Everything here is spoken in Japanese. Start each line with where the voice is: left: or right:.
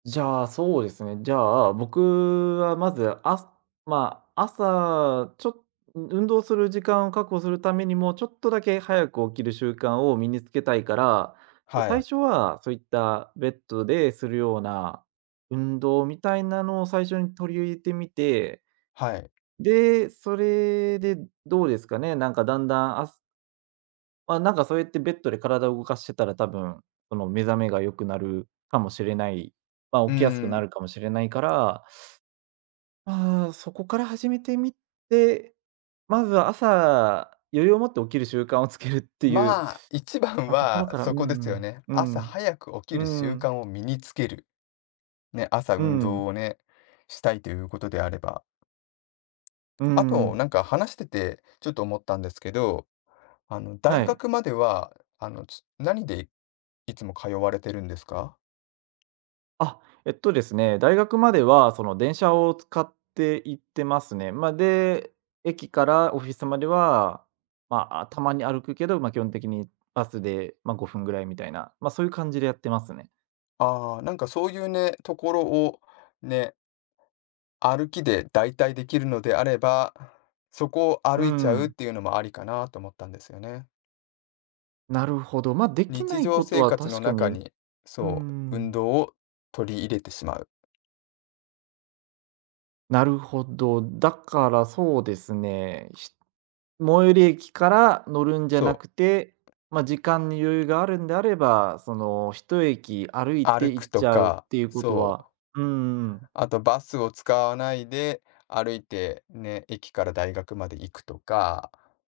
right: じゃあ、そうですね、じゃあ、僕はまず、あまあ朝、ちょう運動する時間を確保するためにも、ちょっとだけ早く起きる習慣を身につけたいから、じゃ、
left: は
right: 最
left: い。
right: 初はそういった、ベッドでするような、運動みたいなのを最初に取り入れてみて。
left: はい。
right: で、それでどうですかね、なんかだんだんあすま、なんかそうやってベッドで体を動かしてたら、多分、その目覚めが良くなるかもしれないま、
left: うー
right: 起きやすくな
left: ん。
right: るかもしれないから。ああ、そこから始めてみて、まずは朝余裕を持って起きる習慣をつけるっていう、
left: まあ、一番
right: あ、ところ
left: は
right: から、う
left: そこです
right: ん
left: よね。
right: うん、う
left: 朝
right: ん、
left: 早く起
right: う
left: きる
right: ー
left: 習
right: ん。
left: 慣を身につける。ね、朝
right: う
left: 運
right: んうん。
left: 動をね、したいということであれば。
right: うー
left: あと、
right: ん。
left: なんか話してて、ちょっと思ったんですけど。あの
right: は
left: 大
right: い。
left: 学までは、あの、つ何でいつも通われてるんですか？
right: あ、えっとですね、大学まではその電車を使って行ってますね。ま、で、駅からオフィスまでは、まあ、たまに歩くけど、ま、基本的にバスで、ま、５分ぐらいみたいな、まそういう感じでやってますね。
left: ああなんかそういうね、ところをね歩きで代替出来るのであれば、そこを
right: う
left: 歩いちゃうっ
right: ん。
left: ていうのもありかなと思ったんですよね。
right: なるほど。ま、出来
left: 日
right: ない
left: 常
right: こと
left: 生
right: は
left: 活の
right: 確か
left: 中
right: に
left: に、
right: うんう
left: そう、
right: んう
left: 運
right: ん。
left: 動を取り入れてしまう。
right: なるほど。だからそうですね、し最寄り駅から乗るんじゃな
left: そ
right: くて、
left: う。
right: ま、時間に余裕があるんであれば、その一駅歩いて
left: 歩
right: 行
left: く
right: っ
left: と
right: ちゃうっ
left: か、
right: ていうこと
left: そう。
right: はうんうんうん。
left: あとバスを使わないで、歩いて、ね、駅から大学まで行くとか。